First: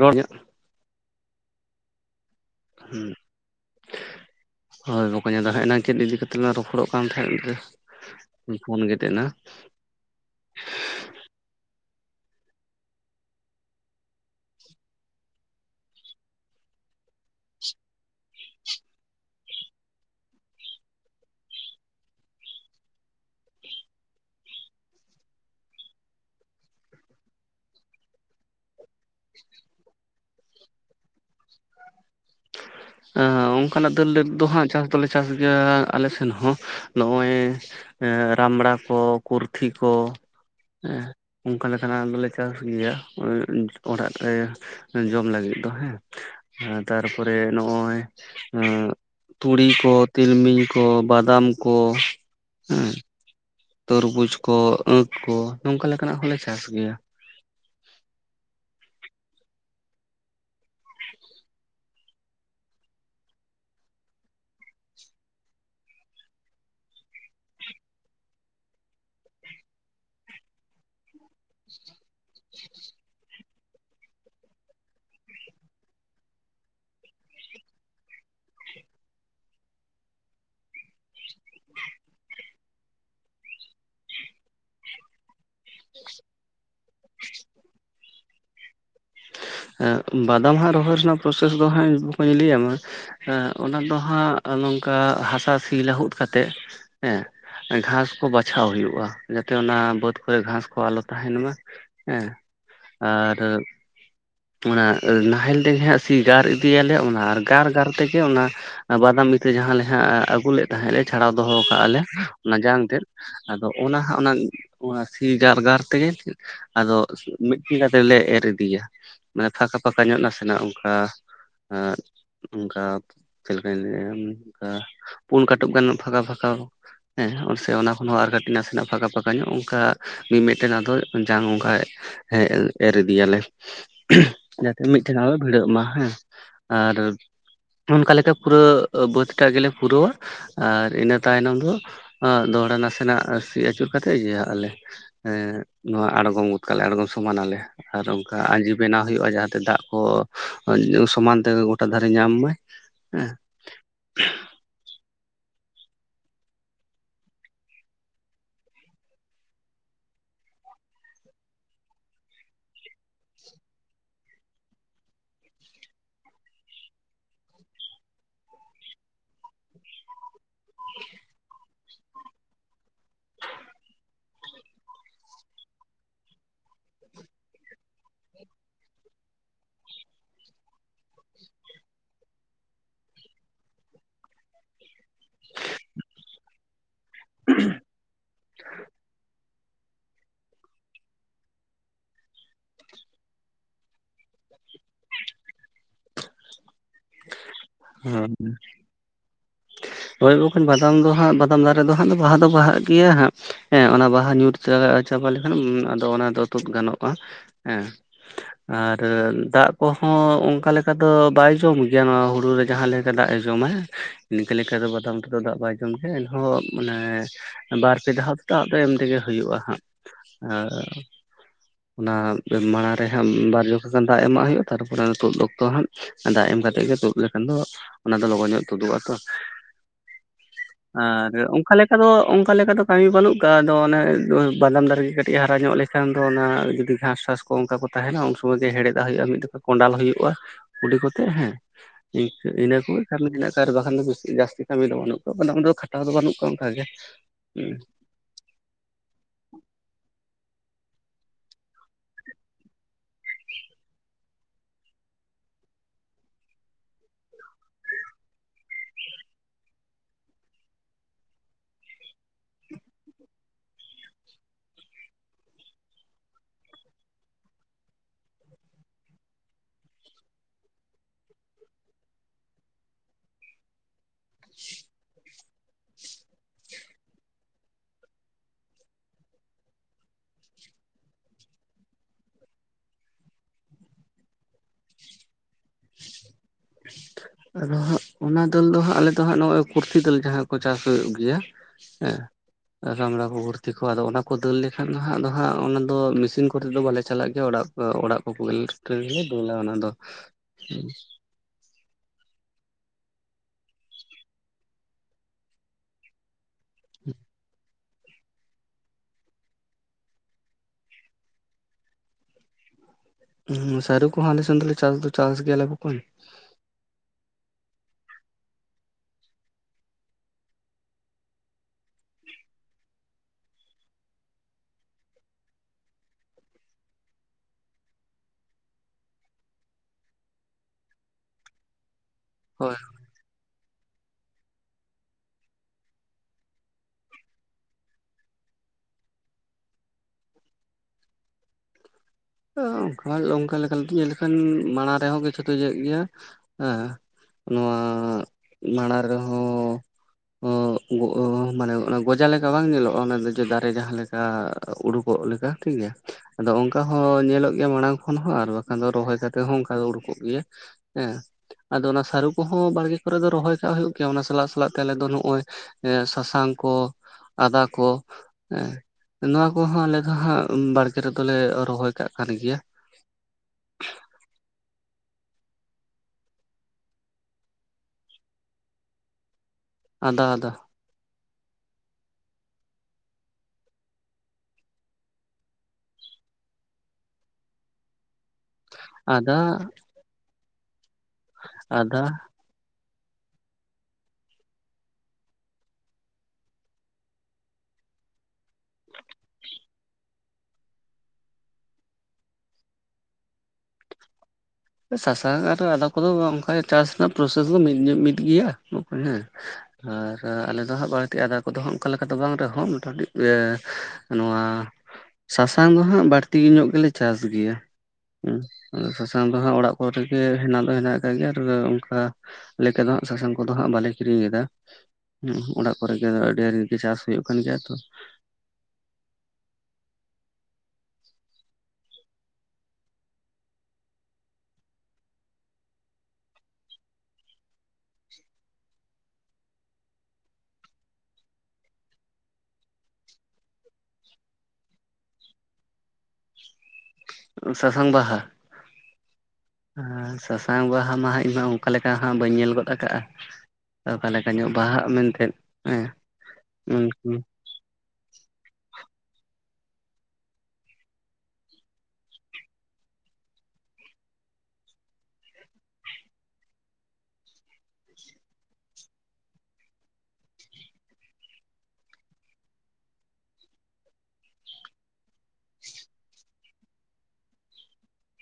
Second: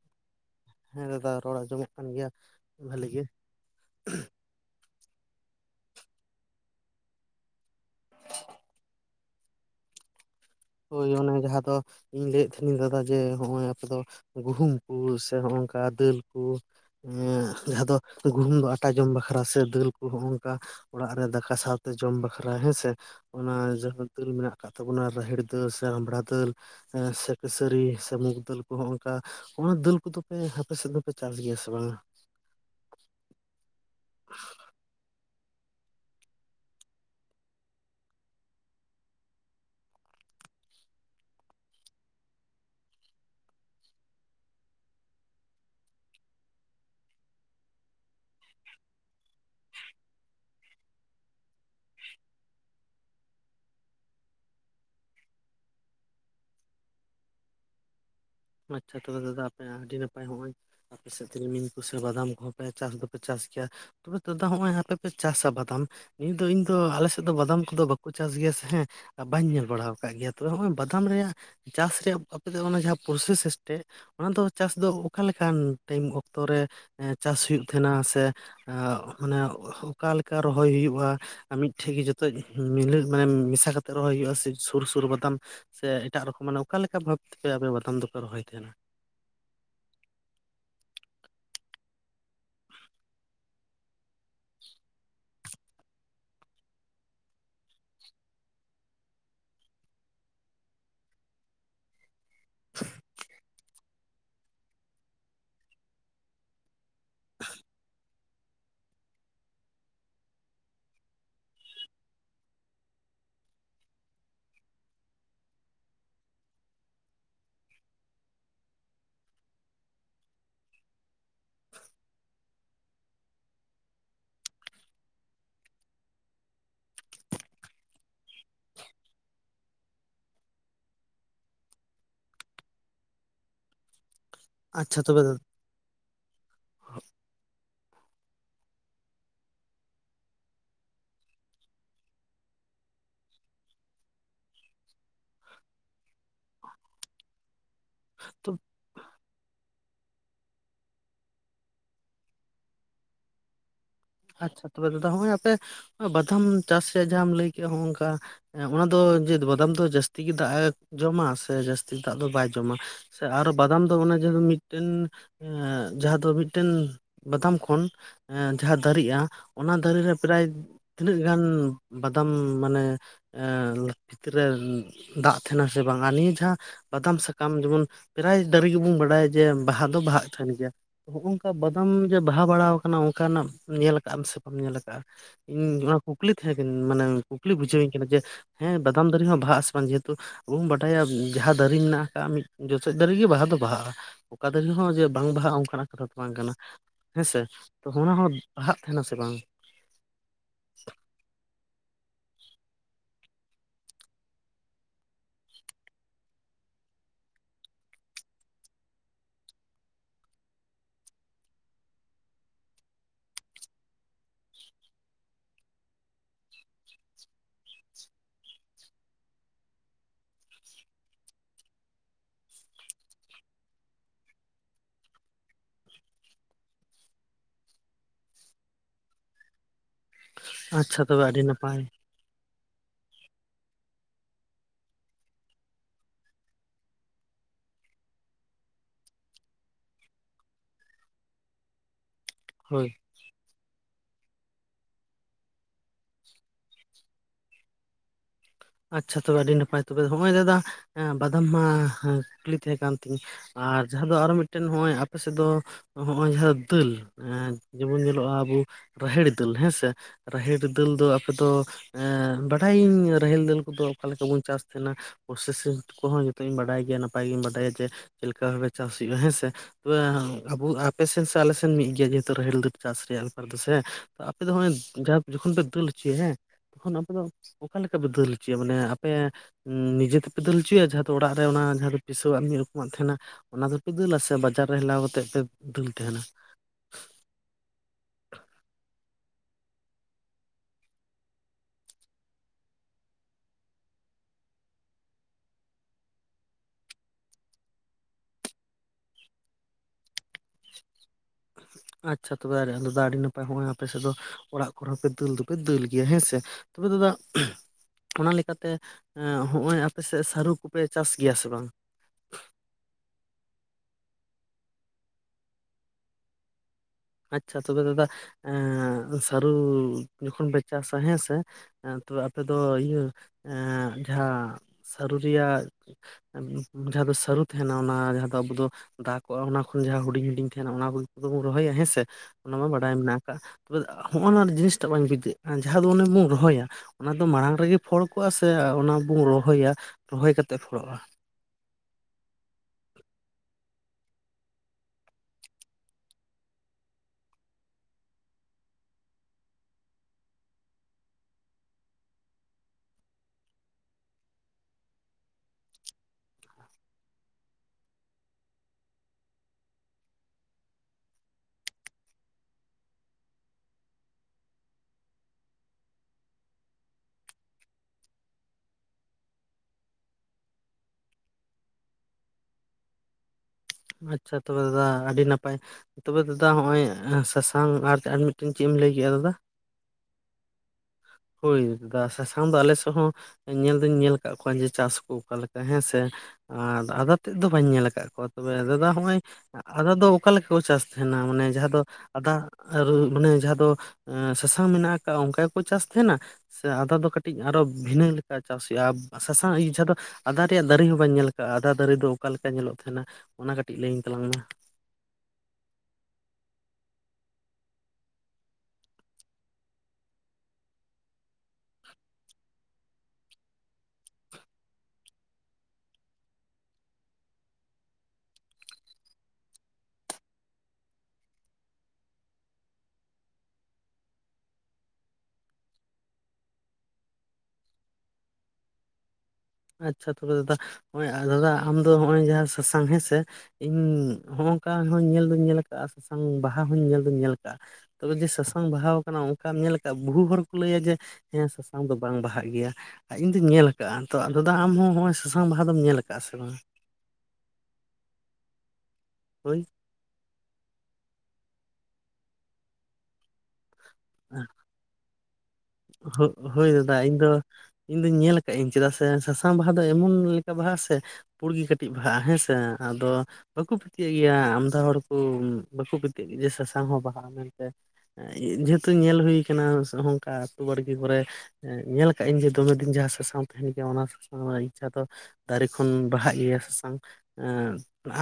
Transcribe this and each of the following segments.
ᱨᱚᱲ ᱧᱚᱜ ᱦᱮᱸ ᱫᱟᱫᱟ ᱨᱚᱲ ᱟᱸᱡᱚᱢᱚᱜ ᱠᱟᱱ ᱜᱮᱭᱟ ᱵᱷᱟᱹᱞᱮ ᱜᱮ ᱦᱳᱭ ᱵᱟᱠᱚᱧ ᱟᱫᱚ ᱦᱟᱸᱜ ᱮᱱᱟᱝ ᱪᱮᱫ ᱤᱫᱤ ᱠᱟᱛᱮ ᱞᱟᱝ ᱨᱚᱯᱚᱲᱚᱜ ᱠᱟᱱ ᱛᱟᱦᱮᱸᱜ ᱯᱷᱳᱱ ᱜᱮᱛᱮᱱᱟ ᱦᱳᱭ ᱚᱱᱮ ᱡᱟᱦᱟᱸ ᱫᱚ ᱤᱧ ᱞᱟᱹᱭᱮᱫ ᱛᱟᱦᱮᱱᱤᱧ ᱫᱟᱫᱟ ᱡᱮ ᱦᱚᱜᱼᱚᱭ ᱟᱯᱮ ᱫᱚ ᱜᱩᱦᱩᱢ ᱠᱚ ᱥᱮ ᱦᱚᱸᱜ ᱚᱝᱠᱟ ᱫᱟᱹᱞ ᱠᱚ ᱮᱸ ᱡᱟᱦᱟᱸ ᱫᱚ ᱜᱩᱦᱩᱢ ᱫᱚ ᱟᱴᱟ ᱡᱚᱢ ᱵᱟᱠᱷᱨᱟ, ᱥᱮ ᱫᱟᱹᱞ ᱠᱚ ᱦᱚᱜ ᱝᱚᱠᱟ ᱚᱲᱟᱜ ᱨᱮ ᱫᱟᱠᱟ ᱥᱟᱶᱛᱮ ᱡᱚᱢ ᱵᱟᱠᱷᱨᱟ ᱦᱮᱸᱥᱮ, ᱚᱱᱟ ᱡᱟᱦᱟᱸ ᱫᱟᱹᱞ ᱢᱮᱱᱟᱜ ᱠᱟᱜ ᱛᱟᱵᱚᱱᱟ ᱨᱟᱦᱮᱲ ᱫᱟᱹᱞ ᱥᱮ ᱟᱢᱲᱟ ᱫᱟᱹᱞ, ᱥᱮ ᱠᱟᱹᱥᱟᱹᱨᱤ, ᱥᱮ ᱢᱩᱩᱜᱽ ᱫᱟᱹᱞ, ᱠᱚ ᱦᱚᱜ ᱚᱝᱠᱟ ᱚᱱᱟ ᱫᱟᱹᱞ ᱠᱚᱫᱚ ᱯᱮ ᱟᱯᱮ ᱥᱮᱫ ᱫᱚᱯᱮ ᱪᱟᱥ ᱜᱮᱭᱟ ᱥᱮ ᱵᱟᱝ᱾ ᱚᱱᱠᱟᱱᱟᱜ ᱫᱟᱹᱞ ᱞᱮᱠ ᱫᱚ ᱦᱟᱸᱜ ᱪᱟᱥ ᱫᱚᱞᱮ ᱪᱟᱥ ᱜᱮᱭᱟ᱾ ᱟᱞᱮ ᱥᱮᱱ ᱦᱚᱸ ᱱᱚᱜ-ᱚᱭ ᱨᱟᱢᱲᱟ ᱠᱚ ᱠᱩᱨᱛᱷᱤ ᱠᱚ ᱦᱮᱸ ᱚᱱᱠᱟ ᱞᱮᱠᱟᱱᱟᱜ ᱫᱚᱞᱮ ᱪᱟᱥ ᱜᱮᱭᱟ ᱜᱮᱭᱟ ᱚᱲᱟᱜ ᱨᱮ ᱡᱚᱢ ᱞᱟᱹᱜᱤᱫ ᱫᱚ ᱦᱮᱸ ᱛᱟᱨᱯᱚᱨᱮ ᱱᱚᱜ-ᱚᱭ ᱮᱸᱻᱛᱩᱲᱤ ᱠᱚ ᱛᱤᱞᱢᱤᱧ ᱠᱚ ᱵᱟᱫᱟᱢ ᱠᱚ ᱦᱩᱸ᱾ ᱛᱚᱨᱵᱩᱡᱽ ᱠᱚ ᱟᱹᱠ ᱠᱚ ᱱᱚᱝᱠᱟ ᱞᱮᱠᱟᱱᱟᱜ ᱦᱚᱞᱮ ᱪᱟᱥ ᱜᱮᱭᱟ᱾ ᱟᱪᱪᱷᱟ ᱛᱚᱵᱮ ᱫᱟᱫᱟ ᱟᱯᱮ ᱟᱹᱰᱤ ᱱᱟᱯᱟᱭ ᱦᱚᱜ-ᱚᱭ ᱥᱮ ᱛᱤᱞᱢᱤᱧ ᱠᱚ ᱥᱮ ᱵᱟᱫᱟᱢ ᱠᱚᱯᱮ ᱪᱟᱥ ᱫᱚᱯᱮ ᱪᱟᱥ ᱜᱮᱭᱟ? ᱛᱚᱵᱮ ᱫᱟᱫᱟ ᱦᱚᱜ-ᱚᱭ ᱟᱯᱮᱯᱮ ᱪᱟᱥᱟ ᱵᱟᱫᱟᱢ ᱤᱧ ᱫᱚ ᱤᱧ ᱫᱚ ᱟᱞᱮ ᱥᱮᱫ ᱫᱚ ᱵᱟᱫᱟᱢ ᱠᱚᱫᱚ ᱵᱟᱠᱚ ᱪᱟᱥ ᱜᱮᱭᱟ ᱥᱮ ᱦᱮᱸ ᱵᱟᱹᱧ ᱧᱮᱞ ᱵᱟᱲᱟᱣ ᱠᱟᱜ ᱜᱮᱭᱟ ᱛᱚ ᱦᱚᱜ-ᱚᱭ ᱵᱟᱫᱟᱢ ᱨᱮᱭᱟᱜ ᱪᱟᱥ ᱨᱮᱭᱟᱜ ᱟᱯᱮ ᱫᱚ ᱚᱱᱟ ᱡᱟᱦᱟᱸ ᱯᱚᱥᱮᱥᱮᱥᱴᱮ ᱚᱱᱟ ᱫᱚ ᱪᱟᱥ ᱫᱚ ᱚᱠᱟᱞᱮᱠᱟᱱ ᱴᱟᱭᱤᱢ ᱚᱠᱛᱚᱨᱮ ᱪᱟᱥ ᱦᱩᱭᱩᱜ ᱛᱟᱦᱮᱸᱱᱟ ᱥᱮ ᱮᱸᱻ ᱚᱱᱮ ᱚᱠᱟᱞᱮᱠᱟ ᱨᱚᱦᱚᱭ ᱦᱩᱭᱩᱜ-ᱟ᱾ ᱟᱨ ᱢᱤᱫ ᱴᱷᱮᱡ ᱜᱮ ᱡᱚᱛᱚᱡ ᱢᱤᱞᱟᱹᱡ ᱢᱟᱱᱮ ᱢᱮᱥᱟ ᱠᱟᱛᱮᱜ ᱨᱚᱦᱚᱭ ᱦᱩᱭᱩᱜ-ᱟ ᱥᱮ, ᱥᱩᱨ ᱥᱩᱨ ᱵᱟᱫᱟᱢ ᱥᱮ ᱮᱴᱟᱜ ᱨᱚᱠᱚᱢ ᱢᱟᱱᱮ ᱚᱠᱟ ᱞᱮᱠᱟ ᱵᱷᱟᱵ ᱛᱮ ᱟᱯᱮ ᱵᱟᱫᱟᱢ ᱫᱚᱯᱮ ᱨᱚᱦᱚᱭ ᱛᱟᱦᱮᱱᱟ? ᱮᱸ ᱵᱟᱫᱟᱢ ᱦᱟᱸᱜ ᱨᱚᱦᱚᱭ ᱨᱮᱱᱟᱜ ᱯᱨᱚᱥᱮᱥ ᱫᱚ ᱦᱟᱸᱜᱵᱚᱠᱚᱧᱤᱧ ᱞᱟᱹᱭᱟᱢᱟ, ᱮᱸ ᱚᱱᱟ ᱫᱚ ᱦᱟᱸᱜ ᱱᱚᱝᱠᱟ ᱦᱟᱥᱟ ᱥᱤ ᱞᱟᱹᱦᱩᱫ ᱠᱟᱛᱮᱜ ᱦᱮᱸ- ᱜᱷᱟᱥ ᱠᱚ ᱵᱟᱪᱷᱟᱣ ᱦᱩᱭᱩᱜ-ᱟ ᱡᱟᱛᱮ ᱚᱱᱟ ᱵᱟᱹᱫ ᱠᱚᱨᱮ ᱜᱷᱟᱥ ᱠᱚ ᱟᱞᱚ ᱛᱟᱦᱮᱱ ᱢᱟ᱾ ᱦᱮᱸ ᱟᱨ ᱢᱟᱱᱮᱜ ᱱᱟᱦᱮᱞ ᱛᱮᱜᱮ ᱦᱟᱜ ᱥᱤ ᱜᱟᱨ ᱤᱫᱤᱭᱟᱞᱮ ᱚᱱᱟ ᱜᱟᱨ ᱜᱟᱨ ᱛᱮᱜᱮ ᱚᱱᱟ ᱵᱟᱫᱟᱢ ᱤᱛᱟᱹ ᱡᱟᱦᱟᱸᱞᱮ ᱦᱟᱸᱜ ᱟᱹᱜᱩ ᱞᱮᱜ ᱛᱟᱦᱮᱸᱫ ᱞᱮ ᱪᱷᱟᱰᱟᱣ ᱫᱚᱦᱚ ᱠᱟᱜ-ᱟ ᱞᱮ ᱚᱱᱟ ᱡᱟᱝ ᱛᱮᱫ ᱟᱫᱚ ᱚᱱᱟ ᱦᱟᱸᱜ ᱚᱱᱟ ᱚᱱᱟ ᱥᱤ ᱜᱟᱨ ᱜᱟᱨ ᱛᱮᱜᱮ ᱟᱫᱚᱜ ᱢᱤᱫᱴᱤ ᱠᱟᱛᱮᱞᱮ ᱮᱨ ᱤᱫᱤᱭᱟ ᱢᱟᱱᱮ ᱯᱷᱟᱸᱠᱟ ᱯᱷᱟᱸᱠᱟ ᱧᱚᱜ ᱱᱟᱥᱮᱱᱟᱜ ᱚᱝᱠᱟ ᱚᱝᱠᱟ ᱪᱮᱫᱞᱮᱠᱟᱧ ᱞᱟᱹᱭᱟ ᱚᱝᱠᱟ ᱯᱩᱱ ᱠᱟᱴᱩᱵ ᱜᱟᱱ ᱯᱷᱟᱸᱠᱟ ᱯᱷᱟᱸᱠᱟ ᱦᱮᱸ ᱥᱮ ᱚᱱᱟ ᱠᱷᱚᱱ ᱦᱚᱸ ᱟᱨ ᱠᱟᱹᱴᱤᱡ ᱱᱟᱥᱮᱱᱟᱜ ᱯᱷᱟᱸᱠᱟ ᱯᱷᱟᱸᱠᱟ ᱧᱚᱜ ᱚᱝᱠᱟ ᱢᱤᱼᱢᱤᱫᱴᱟᱹᱝ ᱟᱫᱚ ᱡᱟᱝ ᱚᱝᱠᱟ ᱦᱮᱸ ᱮᱨ ᱤᱫᱤᱭᱟᱞᱮ ᱡᱟᱛᱮ ᱟᱪᱪᱷᱟ ᱢᱤᱫ ᱴᱷᱮᱱ ᱛᱚᱵᱮ ᱟᱞᱚ ᱛᱚᱵᱮ ᱵᱷᱤᱲᱟᱹᱜ ᱢᱟ ᱦᱮᱸ ᱟᱨ ᱚᱱᱠᱟ ᱞᱮᱠᱟ ᱯᱩᱨᱟᱹ ᱵᱟᱹᱫᱽᱴᱟᱜ ᱜᱮᱞᱮ ᱯᱩᱨᱟᱹᱣᱟ ᱟᱨ ᱤᱱᱟᱹ ᱛᱟᱭᱱᱚᱢ ᱫᱚ ᱫᱚᱦᱲᱟ ᱱᱟᱥᱮᱱᱟᱜ ᱥᱤ ᱟᱹᱪᱩᱨ ᱠᱟᱛᱮ ᱤᱭᱟᱹᱦᱟᱜ-ᱟ ᱞᱮ ᱱᱚᱣᱟ ᱟᱬᱜᱚᱢ ᱜᱚᱫ ᱠᱟᱜ-ᱟ ᱞᱮ ᱟᱬᱜᱚᱢ ᱥᱚᱢᱟᱱᱟᱞᱮ ᱟᱨ ᱚᱱᱠᱟ [unintelligible] ᱱᱟ ᱦᱩᱭᱩᱜ-ᱟ ᱡᱟᱦᱟᱛᱮ ᱫᱟᱜ ᱠᱚ ᱥᱚᱢᱟᱱ ᱛᱮ ᱜᱚᱴᱟ ᱫᱷᱟᱨᱮ ᱧᱟᱢ ᱢᱟᱭ ᱦᱮᱸ ᱟᱪᱪᱷᱟ ᱛᱚᱵᱮ ᱫᱟᱫᱟ ᱦᱚᱸᱜ-ᱚᱭ ᱟᱯᱮ ᱵᱟᱫᱟᱢ ᱪᱟᱥ ᱨᱮᱭᱟᱜ ᱡᱟᱦᱟᱸᱢ ᱞᱟᱹᱭ ᱠᱮᱜ-ᱟ ᱦᱚᱜ ᱚᱝᱠᱟ ᱚᱱᱟ ᱫᱚ ᱪᱮᱫ ᱵᱟᱫᱟᱢ ᱫᱚ ᱡᱟᱹᱥᱛᱤ ᱜᱮ ᱫᱟᱜ ᱮ ᱡᱚᱢᱟ ᱥᱮ ᱡᱟᱹᱥᱛᱤ ᱫᱟᱜ ᱫᱚ ᱵᱟᱭ ᱡᱚᱢᱟ ᱟᱪᱪᱷᱟ ᱟᱨᱚ ᱵᱟᱫᱟᱢ ᱫᱚ ᱚᱱᱟ ᱡᱟᱦᱟᱸ ᱢᱤᱫᱴᱮᱱ ᱡᱟᱦᱟᱸ ᱫᱚ ᱢᱤᱫᱴᱮᱱ ᱵᱟᱫᱟᱢ ᱠᱷᱚᱱᱮᱸ ᱡᱟᱦᱟᱸ ᱫᱟᱨᱤᱜ-ᱟ ᱚᱱᱟ ᱫᱟᱨᱮ ᱨᱮ ᱯᱨᱟᱭ ᱛᱤᱱᱟᱹᱜ ᱜᱟᱱ ᱵᱟᱫᱟᱢ ᱢᱟᱱᱮ ᱮ [unintelligible] ᱫᱟᱜ ᱛᱟᱦᱮᱱᱟ ᱥᱮ ᱵᱟᱝᱟ ᱱᱤᱭᱟᱹ ᱡᱟᱦᱟᱸ ᱵᱟᱫᱟᱢ ᱥᱟᱠᱟᱢ ᱡᱮᱢᱚᱱ ᱯᱨᱟᱭ ᱫᱟᱨᱮ ᱜᱮᱵᱚᱱ ᱵᱟᱰᱟᱭᱟ ᱡᱮ ᱵᱟᱦᱟ ᱫᱚ ᱵᱟᱦᱟᱜ ᱛᱟᱦᱮᱱ ᱜᱮᱭᱟ ᱦᱚᱜ-ᱚ ᱚᱝᱠᱟ ᱵᱟᱫᱟᱢ ᱡᱮ ᱵᱟᱦᱟ ᱵᱟᱲᱟ ᱠᱟᱱᱟ ᱚᱱᱠᱟᱱᱟᱜ ᱧᱮᱞ ᱠᱟᱜ ᱟᱢ ᱥᱮ ᱵᱟᱢ ᱧᱮᱞ ᱟᱠᱟᱜᱼᱟ᱾ ᱤᱧ ᱠᱩᱠᱞᱤ ᱛᱟᱦᱮᱸ ᱠᱟᱱᱟ ᱢᱟᱱᱮ ᱠᱩᱠᱞᱤ ᱵᱩᱡᱷᱟᱹᱧ ᱠᱟᱱᱟ ᱡᱮ ᱦᱮᱸ ᱵᱟᱫᱟᱢ ᱫᱟᱨᱮ ᱦᱚᱸ ᱵᱟᱦᱟ ᱟᱥᱮ ᱵᱟᱝ ᱡᱮᱦᱮ ᱛᱩ ᱟᱵᱚ ᱵᱚᱱ ᱵᱟᱰᱟᱭᱟ ᱡᱟᱦᱟᱸ ᱫᱟᱨᱮ ᱢᱮᱱᱟᱜ ᱟᱠᱟᱫ ᱢᱤᱫ ᱡᱚᱛᱚ ᱫᱟᱨᱮ ᱜᱮ ᱵᱟᱦᱟ ᱫᱚ ᱵᱟᱦᱟᱜᱼᱟ ᱚᱠᱟ ᱫᱟᱨᱮ ᱦᱚᱸ ᱡᱮ ᱵᱟᱝ ᱵᱟᱦᱟᱜᱼᱟ ᱚᱱᱠᱟᱱᱟᱜ ᱠᱟᱛᱷᱟ ᱫᱚ ᱵᱟᱝ ᱠᱟᱱᱟ ᱦᱮᱸᱥᱮ ᱛᱚ ᱚᱱᱟ ᱦᱚᱸ ᱦᱮᱸ ᱵᱟᱦᱟᱜ ᱛᱟᱦᱮᱱᱟ ᱥᱮ ᱵᱟᱝ [inaudible] ᱦᱳᱭ ᱜᱚᱝᱠᱮ ᱵᱟᱫᱟᱢ ᱫᱚ ᱦᱟᱸᱜ ᱵᱟᱫᱟᱢ ᱫᱟᱨᱮ ᱫᱚ ᱦᱟᱸᱜ ᱵᱟᱦᱟ ᱫᱚ ᱵᱟᱦᱟᱜ ᱜᱮᱭᱟ ᱦᱟᱸᱜ ᱦᱮᱸ ᱚᱱᱟ ᱵᱟᱦᱟ ᱧᱩᱨ ᱪᱟᱵᱟ ᱞᱮᱠᱷᱟᱱ ᱩᱱ ᱟᱫᱚ ᱚᱱᱟ ᱫᱚ ᱛᱩᱫ ᱜᱟᱱᱚᱜᱼᱟ ᱦᱮᱸ ᱟᱨ ᱫᱟᱜ ᱠᱚᱦᱚᱸ ᱚᱱᱠᱟ ᱞᱮᱠᱟ ᱫᱚ ᱵᱟᱭ ᱡᱚᱢ ᱜᱮᱭᱟ ᱱᱚᱣᱟ ᱦᱩᱲᱩ ᱨᱮ ᱡᱟᱦᱟ ᱞᱮᱠᱟ ᱫᱟᱜ ᱮ ᱡᱚᱢᱟ ᱤᱱᱠᱟᱹ ᱞᱮᱠᱟ ᱵᱟᱫᱟᱢ ᱛᱮᱫᱚ ᱫᱟᱜ ᱵᱟᱭ ᱡᱚᱢ ᱜᱮᱭᱟ ᱮᱱᱦᱚᱸ ᱢᱟᱱᱮ ᱵᱟᱨ ᱯᱮ ᱫᱷᱟᱣ ᱫᱟᱜ ᱫᱚ ᱮᱢ ᱛᱮᱜᱮ ᱦᱩᱭᱩᱜ-ᱟ ᱦᱟᱸᱜ ᱚᱱᱟ ᱢᱟᱲᱟᱝ ᱨᱮ ᱦᱟᱸᱜ ᱵᱟᱨ ᱡᱚᱠᱷᱟ ᱜᱟᱱ ᱫᱟᱜ ᱮᱢᱟᱜ ᱦᱩᱭᱩᱜ-ᱟ ᱛᱟᱨᱯᱚᱨᱮ ᱛᱳᱫ ᱚᱠᱛᱚ ᱦᱟᱸᱜ ᱫᱟᱜ ᱮᱢ ᱠᱟᱛᱮ ᱜᱮ ᱠᱷᱟᱱ ᱫᱚ ᱚᱱᱟ ᱫᱚ ᱞᱚᱜᱚᱱ ᱧᱚᱜ ᱛᱩᱫᱩᱜ-ᱟ ᱛᱚ ᱟᱪᱪᱷᱟ ᱛᱚᱵᱮ ᱟᱨ ᱟᱹᱰᱤ ᱚᱱᱠᱟ ᱱᱟᱯᱟᱭ ᱞᱮᱠᱟ ᱫᱚ ᱚᱝᱠᱟ ᱞᱮᱠᱟ ᱫᱚ ᱠᱟᱹᱢᱤ ᱵᱟᱹᱱᱩᱜ ᱟᱠᱟᱫᱼᱟ ᱟᱫᱚ ᱚᱱᱮ ᱵᱟᱫᱟᱢ ᱫᱟᱨᱮᱜᱮ ᱠᱟᱹᱴᱤᱡ ᱦᱟᱨᱟ ᱧᱚᱜ ᱞᱮᱠᱷᱟᱱ ᱫᱚ ᱚᱱᱟ ᱡᱩᱫᱤ ᱜᱷᱟᱥ ᱴᱟᱥ ᱠᱚ ᱚᱱᱠᱟ ᱠᱚ ᱛᱟᱦᱮᱱᱟ ᱩᱱ ᱥᱚᱢᱚᱭ ᱜᱮ ᱦᱮᱲᱮᱫᱟᱜ ᱦᱩᱭᱩᱜᱼᱟ ᱢᱤᱫ ᱫᱠᱟ ᱠᱚᱸᱰᱟᱞ ᱦᱩᱭᱩᱜᱼᱟ ᱠᱰᱤᱤ ᱠᱚ ᱠᱟᱛᱮ ᱦᱮᱸ ᱤᱱᱠᱟᱹ ᱤᱱᱟᱹ ᱦᱳᱭ ᱠᱚᱜᱮ [unintelligible] ᱟᱨ ᱵᱟᱠᱷᱟᱱ ᱫᱚ ᱡᱟᱹᱥᱛᱤ ᱠᱟᱹᱢᱤ ᱫᱚ ᱵᱟᱹᱱᱩᱜ-ᱟ ᱵᱟᱫᱟᱢ ᱫᱚ ᱠᱷᱟᱴᱟᱣ ᱫᱚ ᱵᱟᱹᱱᱩᱜ ᱠᱚᱣᱟ ᱚᱱᱠᱟᱜ ᱜᱮ ᱟᱪᱪᱷᱟ ᱛᱚᱵᱮ ᱟᱹᱰᱤ ᱱᱟᱯᱟᱭ ᱛᱚᱵᱮ ᱦᱚᱜᱼᱚᱭ ᱫᱟᱫᱟ ᱵᱟᱫᱟᱢ ᱢᱟ ᱠᱩᱠᱞᱤ ᱛᱟᱦᱮᱸ ᱠᱟᱱ ᱛᱤᱧᱟᱹ ᱟᱨ ᱡᱟᱦᱟᱸ ᱫᱚ ᱟᱨᱚ ᱢᱤᱫᱴᱮᱱ ᱱᱚᱜ-ᱚᱭ ᱟᱯᱮᱥᱮᱫ ᱫᱚ ᱱᱚᱜ-ᱚᱭ ᱡᱟᱦᱟᱸ ᱫᱟᱹᱞ ᱡᱮᱢᱚᱱ ᱧᱮᱞᱚᱜᱼᱟ ᱟᱵᱚ ᱨᱟᱦᱮᱲ ᱫᱟᱹᱞ ᱦᱮᱸᱥᱮ ᱨᱟᱦᱮᱲ ᱫᱟᱹᱞ ᱫᱚ ᱟᱯᱮᱫᱚ ᱮ ᱵᱟᱰᱟᱭᱟᱹᱧ ᱨᱟᱦᱮᱲ ᱫᱟᱹᱞ ᱠᱚᱫᱚ ᱚᱠᱟᱮ ᱞᱮᱠᱟ ᱵᱚᱱ ᱪᱟᱥ ᱛᱟᱦᱮᱱᱟ ᱯᱨᱚᱥᱮᱥ ᱠᱚᱦᱚᱸ ᱡᱷᱚᱛᱚᱧ ᱵᱟᱰᱟᱭ ᱜᱮᱭᱟ ᱱᱟᱯᱟᱭ ᱜᱤᱧ ᱵᱟᱰᱟᱭᱟ ᱡᱮ ᱪᱮᱫ ᱞᱮᱠᱟ ᱵᱷᱟᱵᱮ ᱪᱟᱥ ᱦᱩᱭᱩᱜᱼᱟ ᱦᱮᱸᱥᱮ ᱟᱯᱮ ᱥᱮᱱ ᱥᱮ ᱟᱞᱮ ᱥᱮᱱ ᱢᱤᱫ ᱜᱮᱭᱟ ᱡᱮᱦᱮᱛᱩ ᱨᱟᱦᱮᱲ ᱫᱟᱞ ᱪᱟᱥ ᱨᱮᱭᱟᱜ ᱵᱮᱯᱟᱨ ᱫᱚᱥᱮ ᱟᱯᱮ ᱫᱚ ᱦᱚᱸᱜ-ᱚᱭ ᱡᱚᱠᱷᱚᱱ ᱯᱮ ᱫᱟᱹᱞ ᱦᱚᱪᱚᱭᱟ ᱦᱮᱸ ᱛᱚᱠᱷᱚᱱ ᱟᱯᱮ ᱫᱚ ᱚᱠᱟ ᱞᱮᱠᱟᱯᱮ ᱫᱟᱹᱞ ᱦᱚᱪᱚᱭᱟ, ᱵᱚᱞᱮ ᱟᱯᱮ ᱱᱤᱡᱮ ᱛᱮᱯᱮ ᱫᱟᱹᱞ ᱦᱚᱪᱚᱭᱟ ᱡᱟᱦᱟᱸ ᱚᱲᱟᱜ ᱨᱮ ᱚᱱᱟ ᱯᱤᱥᱟᱹᱣᱟᱜ ᱢᱤᱫ ᱨᱚᱠᱚᱢᱟᱜ ᱛᱟᱦᱮᱱᱟ ᱚᱱᱟ ᱫᱚᱯᱮ ᱫᱟᱹᱞᱟ ᱥᱮ ᱵᱟᱡᱟᱨ ᱨᱮ ᱦᱮᱞᱟᱣ ᱠᱟᱛᱮᱫ ᱯᱮ ᱫᱟᱹᱞ ᱛᱟᱦᱮᱱᱟ ᱟᱫᱚ ᱦᱟᱸᱜ ᱚᱱᱟ ᱫᱟᱹᱞ ᱫᱚ ᱦᱟᱸᱜ ᱟᱞᱮ ᱫᱚ ᱦᱟᱸᱜ ᱱᱚᱜᱼᱚᱭ ᱠᱩᱨᱛᱤ ᱛᱟᱹᱞ ᱡᱟᱦᱟ ᱠᱚ ᱪᱟᱥ ᱦᱩᱭᱩᱜ ᱜᱮᱭᱟ ᱦᱮᱸ ᱨᱟᱢᱲᱟ ᱠᱚ ᱠᱩᱨᱛᱤ ᱠᱚ ᱟᱫᱚ ᱚᱱᱟ ᱠᱚ ᱫᱟᱹᱞ ᱞᱮᱠᱷᱟᱱ ᱫᱚ ᱦᱟᱜ ᱫᱚ ᱦᱟᱸᱜ ᱚᱱᱟ ᱫᱚ ᱢᱮᱥᱤᱱ ᱠᱚᱨᱮ ᱫᱚ ᱵᱟᱞᱮ ᱪᱟᱞᱟᱜ ᱜᱮᱭᱟ ᱚᱲᱟᱜ ᱚᱲᱟᱜ [unintelligible] ᱫᱟᱹᱞᱟ ᱚᱱᱟ ᱫᱚ ᱦᱩᱸ ᱟᱪᱪᱷᱟ ᱛᱚᱵᱮ ᱟᱨ ᱟᱹᱰᱤ ᱱᱟᱯᱟᱭ ᱦᱚᱸᱜᱼᱚᱭ ᱟᱯᱮ ᱥᱮᱫ ᱫᱚ᱾ ᱚᱲᱟᱜ ᱠᱚᱨᱮ ᱦᱚᱸ ᱯᱮ ᱫᱟᱹᱞ ᱫᱚᱯᱮ ᱫᱟᱹᱞ ᱜᱮᱣᱟ ᱦᱮᱸᱥᱮ ᱛᱚᱵᱮ ᱫᱟᱫᱟ᱾ ᱚᱱᱟ ᱞᱮᱠᱟᱛᱮ ᱦᱚᱜ ᱚᱭ ᱟᱯᱮᱥᱮᱫ ᱥᱟᱹᱨᱩ ᱠᱚᱯᱮ ᱪᱟᱥ ᱜᱮᱣᱟ ᱥᱮ ᱵᱟᱝ? ᱥᱟᱨᱩ ᱠᱚ ᱦᱚᱸ ᱟᱞᱮ ᱥᱮᱱ ᱫᱚ ᱪᱟᱥ ᱫᱚ ᱞᱮ ᱪᱟᱥ ᱜᱮᱣᱟ ᱠᱚ ᱵᱚᱠᱚᱧ᱾ ᱟᱪᱪᱷᱟ ᱛᱚᱵᱮ ᱫᱟᱫᱟ ᱮᱸ ᱥᱟᱹᱨᱩ ᱡᱚᱠᱷᱚᱱ ᱯᱮ ᱪᱟᱥᱟ ᱦᱮᱸᱥᱮ᱾ ᱮᱸ ᱛᱚᱵᱮ ᱟᱯᱮ ᱫᱚ ᱤᱭᱟᱹ ᱮ ᱡᱟᱦᱟᱸ ᱥᱟᱹᱨᱩ ᱨᱮᱭᱟᱜ᱾ ᱡᱟᱦᱟ ᱫᱚ ᱥᱟᱹᱨᱩ ᱛᱟᱦᱮᱱᱟ ᱚᱱᱟ ᱡᱟᱦᱟ ᱫᱚ ᱟᱵᱚ ᱫᱚ᱾ ᱫᱟᱜ ᱠᱚᱜᱼᱟ ᱚᱱᱟ ᱠᱷᱚᱱ ᱡᱟᱦᱟᱸ ᱦᱩᱰᱤᱧ ᱦᱩᱰᱤᱧ ᱛᱟᱦᱮᱱᱟ ᱚᱱᱟ ᱠᱚ ᱠᱚ ᱵᱚᱱ ᱨᱚᱦᱚᱭᱟ ᱦᱮᱸᱥᱮ ᱚᱱᱟ ᱢᱟ ᱦᱳᱭ ᱵᱟᱰᱟᱭ ᱢᱮᱱᱟᱜᱼᱟ᱾ ᱛᱚ ᱦᱚᱸᱜᱼᱱᱟ ᱡᱤᱱᱤᱥᱴᱟᱜ ᱵᱟᱹᱧ ᱵᱩᱟᱹᱜᱼᱟ ᱡᱟᱦᱟᱸ ᱫᱚ ᱚᱱᱮ ᱵᱚᱱ ᱨᱚᱦᱚᱭᱟ᱾ ᱚᱱᱟ ᱫᱚ ᱢᱟᱲᱟᱝ ᱨᱮᱜᱮ ᱯᱷᱳᱚᱲ ᱠᱚᱜᱼᱟ ᱥᱮ ᱚᱱᱟ ᱵᱚᱱ ᱨᱚᱦᱚᱭᱟ ᱨᱚᱦᱚᱭ ᱠᱟᱛᱮᱜ ᱯᱷᱳᱲᱚᱜᱼᱟ? ᱚᱱᱠᱟ ᱚᱱᱠᱟ ᱞᱮᱠᱟ ᱧᱮᱞ ᱞᱮᱠᱷᱟᱱ ᱢᱟᱲᱟᱝ ᱨᱮᱦᱚᱸ ᱠᱤᱪᱷᱩ ᱫᱚ ᱤᱭᱟ. ᱜᱮᱭᱟ ᱦᱮᱸ ᱱᱚᱣᱟ ᱢᱟᱲᱟᱝ ᱨᱮᱦᱚᱸ᱾ ᱚ ᱜᱚ ᱢᱟᱱᱮ ᱚᱱᱟ ᱜᱚᱡᱟ ᱞᱮᱠᱟ ᱵᱟᱝ ᱧᱮᱞᱚᱜᱼᱟ ᱚᱱᱟ ᱫᱚ ᱡᱮ ᱫᱟᱨᱮ ᱡᱟᱦᱟᱞᱮᱠᱟ᱾ ᱟ ᱩᱰᱩᱠᱚᱜ ᱞᱮᱠᱟ ᱴᱷᱤᱠ ᱜᱮᱣᱟ ᱟᱫᱚ ᱚᱱᱠᱟ᱾ ᱦᱚ ᱧᱮᱞᱚᱜ ᱜᱮᱣᱟ ᱢᱟᱲᱟᱝ ᱠᱷᱚᱱ ᱦᱚᱸ ᱟᱨ ᱵᱟᱠᱷᱟᱱ ᱫᱚ ᱨᱚᱦᱚᱭ ᱠᱟᱛᱮ ᱦᱚᱸ ᱚᱱᱠᱟ ᱫᱚ ᱩᱰᱩᱠᱚᱜ ᱜᱮᱣᱟ ᱦᱮᱸ᱾ ᱟᱫᱚ ᱚᱱᱟ ᱥᱟᱹᱨᱩ ᱠᱚᱦᱚᱸ ᱵᱟᱲᱜᱮ ᱠᱚᱨᱮ ᱫᱚ ᱨᱚᱦᱚᱭ ᱠᱟᱜ ᱦᱩᱭᱩᱜ ᱜᱮᱭᱟ ᱚᱱᱟ ᱥᱟᱞᱟᱜ ᱥᱟᱞᱟᱜ ᱛᱮ ᱟᱞᱮ ᱫᱚ ᱱᱚᱜ᱾ ᱥᱟᱥᱟᱝ ᱠᱚ ᱟᱫᱟ ᱠᱚ᱾ ᱦᱮᱸ ᱱᱚᱣᱟ ᱠᱚᱦᱚᱸ ᱟᱞᱮ ᱫᱚ ᱦᱟᱸᱜ ᱵᱟᱲᱜᱮ ᱨᱮᱫᱚᱞᱮ ᱨᱚᱦᱚᱭ ᱠᱟᱜ ᱠᱟᱱ ᱜᱮᱭᱟ ᱟᱪᱪᱷᱟ ᱛᱚᱵᱮ ᱫᱟᱫᱟ ᱟᱹᱰᱤ ᱱᱟᱯᱟᱭ ᱛᱚᱵᱮ ᱫᱟᱫᱟ ᱱᱚᱜ ᱚᱭ ᱥᱟᱥᱟᱝ ᱟᱨ ᱟᱨ ᱢᱤᱫᱴᱮᱱ ᱪᱮᱫ ᱮᱢ ᱞᱟᱹᱭ ᱠᱮᱭᱟ ᱫᱟᱫᱟ᱾ ᱟᱫᱟ ᱟᱫᱟ ᱦᱳᱭ ᱫᱟᱫᱟ ᱥᱟᱥᱟᱝ ᱫᱚ ᱟᱞᱮ ᱥᱮᱫ ᱦᱚᱸ ᱧᱮᱞ ᱫᱩᱧ ᱧᱮᱞ ᱠᱟᱜ ᱠᱚᱣᱟ ᱡᱮ ᱪᱟᱥ ᱠᱚ ᱚᱠᱟ ᱞᱮᱠᱟ ᱦᱮᱸᱥᱮ᱾ ᱟᱨ ᱟᱫᱟ ᱛᱮᱫ ᱫᱚ ᱵᱟᱹᱧ ᱧᱮᱞ ᱟᱠᱟᱜ ᱠᱚᱣᱟ᱾ ᱛᱚᱵᱮ ᱫᱟᱫᱟ ᱱᱚᱜᱼᱚᱭ ᱟᱫᱟ ᱟᱫᱟ ᱫᱚ ᱚᱠᱟ ᱞᱮᱠᱟ ᱠᱚ ᱪᱟᱥ ᱛᱟᱦᱮᱱᱟ ᱢᱟᱱᱮ ᱡᱟᱦᱟᱸ ᱫᱚ ᱟᱫᱟ? ᱟᱨ ᱢᱟᱱᱮ ᱡᱟᱦᱟᱸ ᱫᱚ ᱥᱟᱥᱟᱝ ᱢᱮᱱᱟᱜ ᱟᱠᱟᱜ ᱚᱱᱠᱟ ᱜᱮᱠᱚ ᱪᱟᱥ᱾ ᱛᱟᱦᱮᱱᱟ ᱥᱮ ᱟᱫᱟ ᱫᱚ ᱠᱟᱹᱴᱤᱡ ᱟᱨᱚ ᱵᱷᱤᱱᱟᱹ ᱞᱮᱠᱟ ᱪᱟᱥ ᱦᱩᱭᱩᱜᱼᱟ ᱥᱟᱥᱟᱝ ᱡᱟᱦᱟᱸ ᱫᱚ᱾ ᱟᱫᱟ ᱨᱮᱭᱟᱜ ᱫᱟᱨᱮ ᱦᱚᱸ ᱵᱟᱹᱧ ᱧᱮᱞ ᱠᱟᱜᱼᱟ ᱟᱫᱟ ᱫᱟᱨᱮ ᱫᱚ ᱚᱠᱟᱞᱮᱠᱟ ᱧᱮᱞᱚᱜ ᱛᱟᱦᱮᱱᱟ ᱚᱱᱟ ᱠᱟᱹᱴᱤᱡ ᱞᱟᱹᱭᱟᱹᱧ ᱛᱟᱞᱟᱝ ᱢᱮ? ᱥᱟᱥᱟᱝ ᱟᱨ ᱟᱫᱟ ᱠᱚᱫᱚ ᱚᱱᱠᱟ ᱪᱟᱥ ᱨᱮᱭᱟᱜ ᱯᱨᱚᱥᱮᱥ ᱫᱚ ᱢᱤᱫ ᱢᱤᱫ ᱜᱮᱭᱟ ᱦᱮᱸ᱾ ᱟᱨ ᱟᱞᱮ ᱫᱚ ᱦᱟᱸᱜ ᱵᱟᱹᱲᱛᱤ ᱟᱫᱟ ᱠᱚᱫᱚᱜ ᱚᱱᱠᱟ ᱞᱮᱠᱟ ᱫᱚ ᱵᱟᱝ ᱨᱮᱦᱚᱸ ᱢᱚᱴᱟ ᱢᱩᱴᱤ ᱤᱭᱟ᱾ ᱱᱚᱣᱟ᱾ ᱥᱟᱥᱟᱝ ᱫᱚ ᱦᱟᱜ ᱵᱟᱹᱲᱛᱤ ᱧᱚᱜ ᱜᱮᱞᱮ ᱪᱟᱥ ᱜᱮᱭᱟ ᱦᱩᱸ ᱟ ᱥᱟᱥᱟᱝ ᱚᱲᱟᱜ ᱠᱚᱨᱮᱜᱮ ᱦᱮᱱᱟᱜ ᱫᱚ ᱦᱮᱱᱟᱜ ᱠᱟᱜ ᱜᱮᱭᱟ ᱟᱨ ᱚᱱᱠᱟ᱾ ᱞᱮᱠᱟ ᱱᱟᱜ ᱥᱟᱥᱟᱝ ᱠᱚᱫᱚ ᱦᱟᱸᱜ ᱵᱟᱞᱮ ᱠᱤᱨᱤᱧᱮᱫᱟ᱾ ᱦᱩᱸ ᱚᱲᱟᱜ ᱠᱚᱨᱮ ᱜᱮ ᱟᱹᱰᱤ ᱟᱸ ᱰᱤ ᱜᱮ ᱪᱟᱥ ᱦᱩᱭᱩᱜ ᱠᱟᱱ ᱜᱮᱭᱟ ᱛᱚ᱾ ᱟᱪᱪᱷᱟ ᱛᱚᱵᱮ ᱫᱟᱫᱟ ᱱᱚᱜᱼᱚᱭ ᱫᱟᱫᱟ ᱟᱢ ᱫᱚ ᱱᱚᱜᱼᱚᱭ ᱡᱟᱦᱟᱸ ᱥᱟᱥᱟᱝ ᱦᱮᱸᱥᱮ ᱤᱧ ᱦᱚᱸᱜ ᱱᱚᱝᱠᱟ ᱦᱚᱸᱧ ᱧᱮᱞ ᱫᱩᱧ ᱧᱮᱞ ᱟᱠᱟᱜᱼᱟ ᱥᱟᱥᱟᱝ ᱵᱟᱦᱟ ᱦᱚᱸᱧ ᱧᱮᱞ ᱫᱩᱧ ᱧᱮᱞ ᱟᱠᱟᱜᱼᱟ᱾ ᱛᱚᱵᱮ ᱡᱮ ᱥᱟᱥᱟᱝ ᱵᱟᱦᱟᱣ ᱠᱟᱱᱟ ᱚᱱᱠᱟ ᱧᱮᱞ ᱠᱟᱜ ᱵᱩᱦᱩ ᱦᱚᱲ ᱠᱚ ᱞᱟᱹᱭᱟ ᱡᱮ᱾ ᱦᱮᱸ ᱥᱟᱥᱟᱝ ᱫᱚ ᱵᱟᱝ ᱵᱟᱦᱟᱜ ᱜᱮᱭᱟ ᱟᱨ ᱤᱧ ᱫᱩᱧ ᱧᱮᱞ ᱠᱟᱜᱼᱟ᱾ ᱛᱚ ᱫᱟᱫᱟ ᱟᱢ ᱦᱚᱸᱜᱼᱚᱭ ᱥᱟᱥᱟᱝ ᱵᱟᱦᱟ ᱫᱚᱢ ᱧᱮᱞ ᱟᱠᱟᱜᱼᱟ ᱥᱮ ᱵᱟᱝ? ᱥᱟᱥᱟᱝ ᱵᱟᱦᱟ᱾ ᱦᱳᱭ ᱟᱨ ᱥᱟᱥᱟᱝ ᱵᱟᱦᱟ ᱢᱟ ᱤᱧᱢᱟ ᱚᱱᱠᱟ ᱞᱮᱠᱟ ᱦᱟᱸᱜ ᱵᱟᱹᱧ ᱧᱮᱞ ᱜᱚᱫ ᱟᱠᱟᱜᱼᱟ᱾ ᱚᱠᱟᱮᱠᱟ ᱧᱚᱜ ᱵᱟᱦᱟᱜ ᱢᱮᱱᱛᱮ᱾ ᱦᱮᱸ ᱦᱳ ᱦᱳᱭ ᱫᱟᱫᱟ ᱢᱮᱱᱠᱷᱟᱱ ᱤᱧ ᱫᱚ᱾ ᱤᱧ ᱫᱩᱧ ᱧᱮᱞ ᱠᱟᱜᱟᱹᱤᱧ ᱪᱮᱫᱟᱜ ᱥᱮ ᱥᱟᱥᱟᱝ ᱵᱟᱦᱟ ᱫᱚ ᱮᱢᱚᱱ ᱞᱮᱠᱟ ᱵᱟᱦᱟ ᱥᱮ᱾ ᱯᱩᱲᱜᱮ ᱠᱟᱹᱴᱤᱡ ᱵᱟᱦᱟ ᱟᱜ ᱦᱮᱸᱥᱮ ᱟᱫᱚ᱾ ᱵᱟᱠᱩ ᱯᱟᱹᱛᱭᱟᱹᱜ ᱜᱮᱭᱟ ᱟᱢᱫᱟ ᱦᱚᱲ ᱠᱩ ᱵᱟᱠᱩ ᱯᱟᱹᱛᱭᱟᱹᱜ ᱜᱮᱭᱟ ᱡᱮ ᱥᱟᱥᱟᱝ ᱦᱚᱸ ᱵᱟᱦᱟᱜᱼᱟ ᱢᱮᱱᱛᱮ᱾ ᱡᱮᱦᱮᱛᱩ ᱧᱮᱞ ᱦᱩᱭ ᱠᱟᱱᱟ ᱱᱚᱝᱠᱟ ᱟᱹᱛᱩ ᱵᱟᱲᱜᱮ ᱠᱚᱨᱮ᱾ ᱧᱮᱞ ᱠᱟᱜ ᱟᱹᱤᱧ ᱡᱮ ᱫᱚᱢᱮ ᱫᱤᱱ ᱡᱟᱦᱟᱸ ᱥᱟᱥᱟᱝ ᱛᱟᱦᱮᱱ ᱜᱮᱭᱟ ᱚᱱᱟ ᱥᱟᱥᱟᱝ ᱨᱮᱱᱟᱜ ᱤᱪᱷᱟ ᱫᱚ᱾ ᱫᱟᱨᱮ ᱠᱷᱚᱱ ᱵᱟᱦᱟᱜ ᱜᱮᱭᱟ ᱥᱟᱥᱟᱝ ᱮ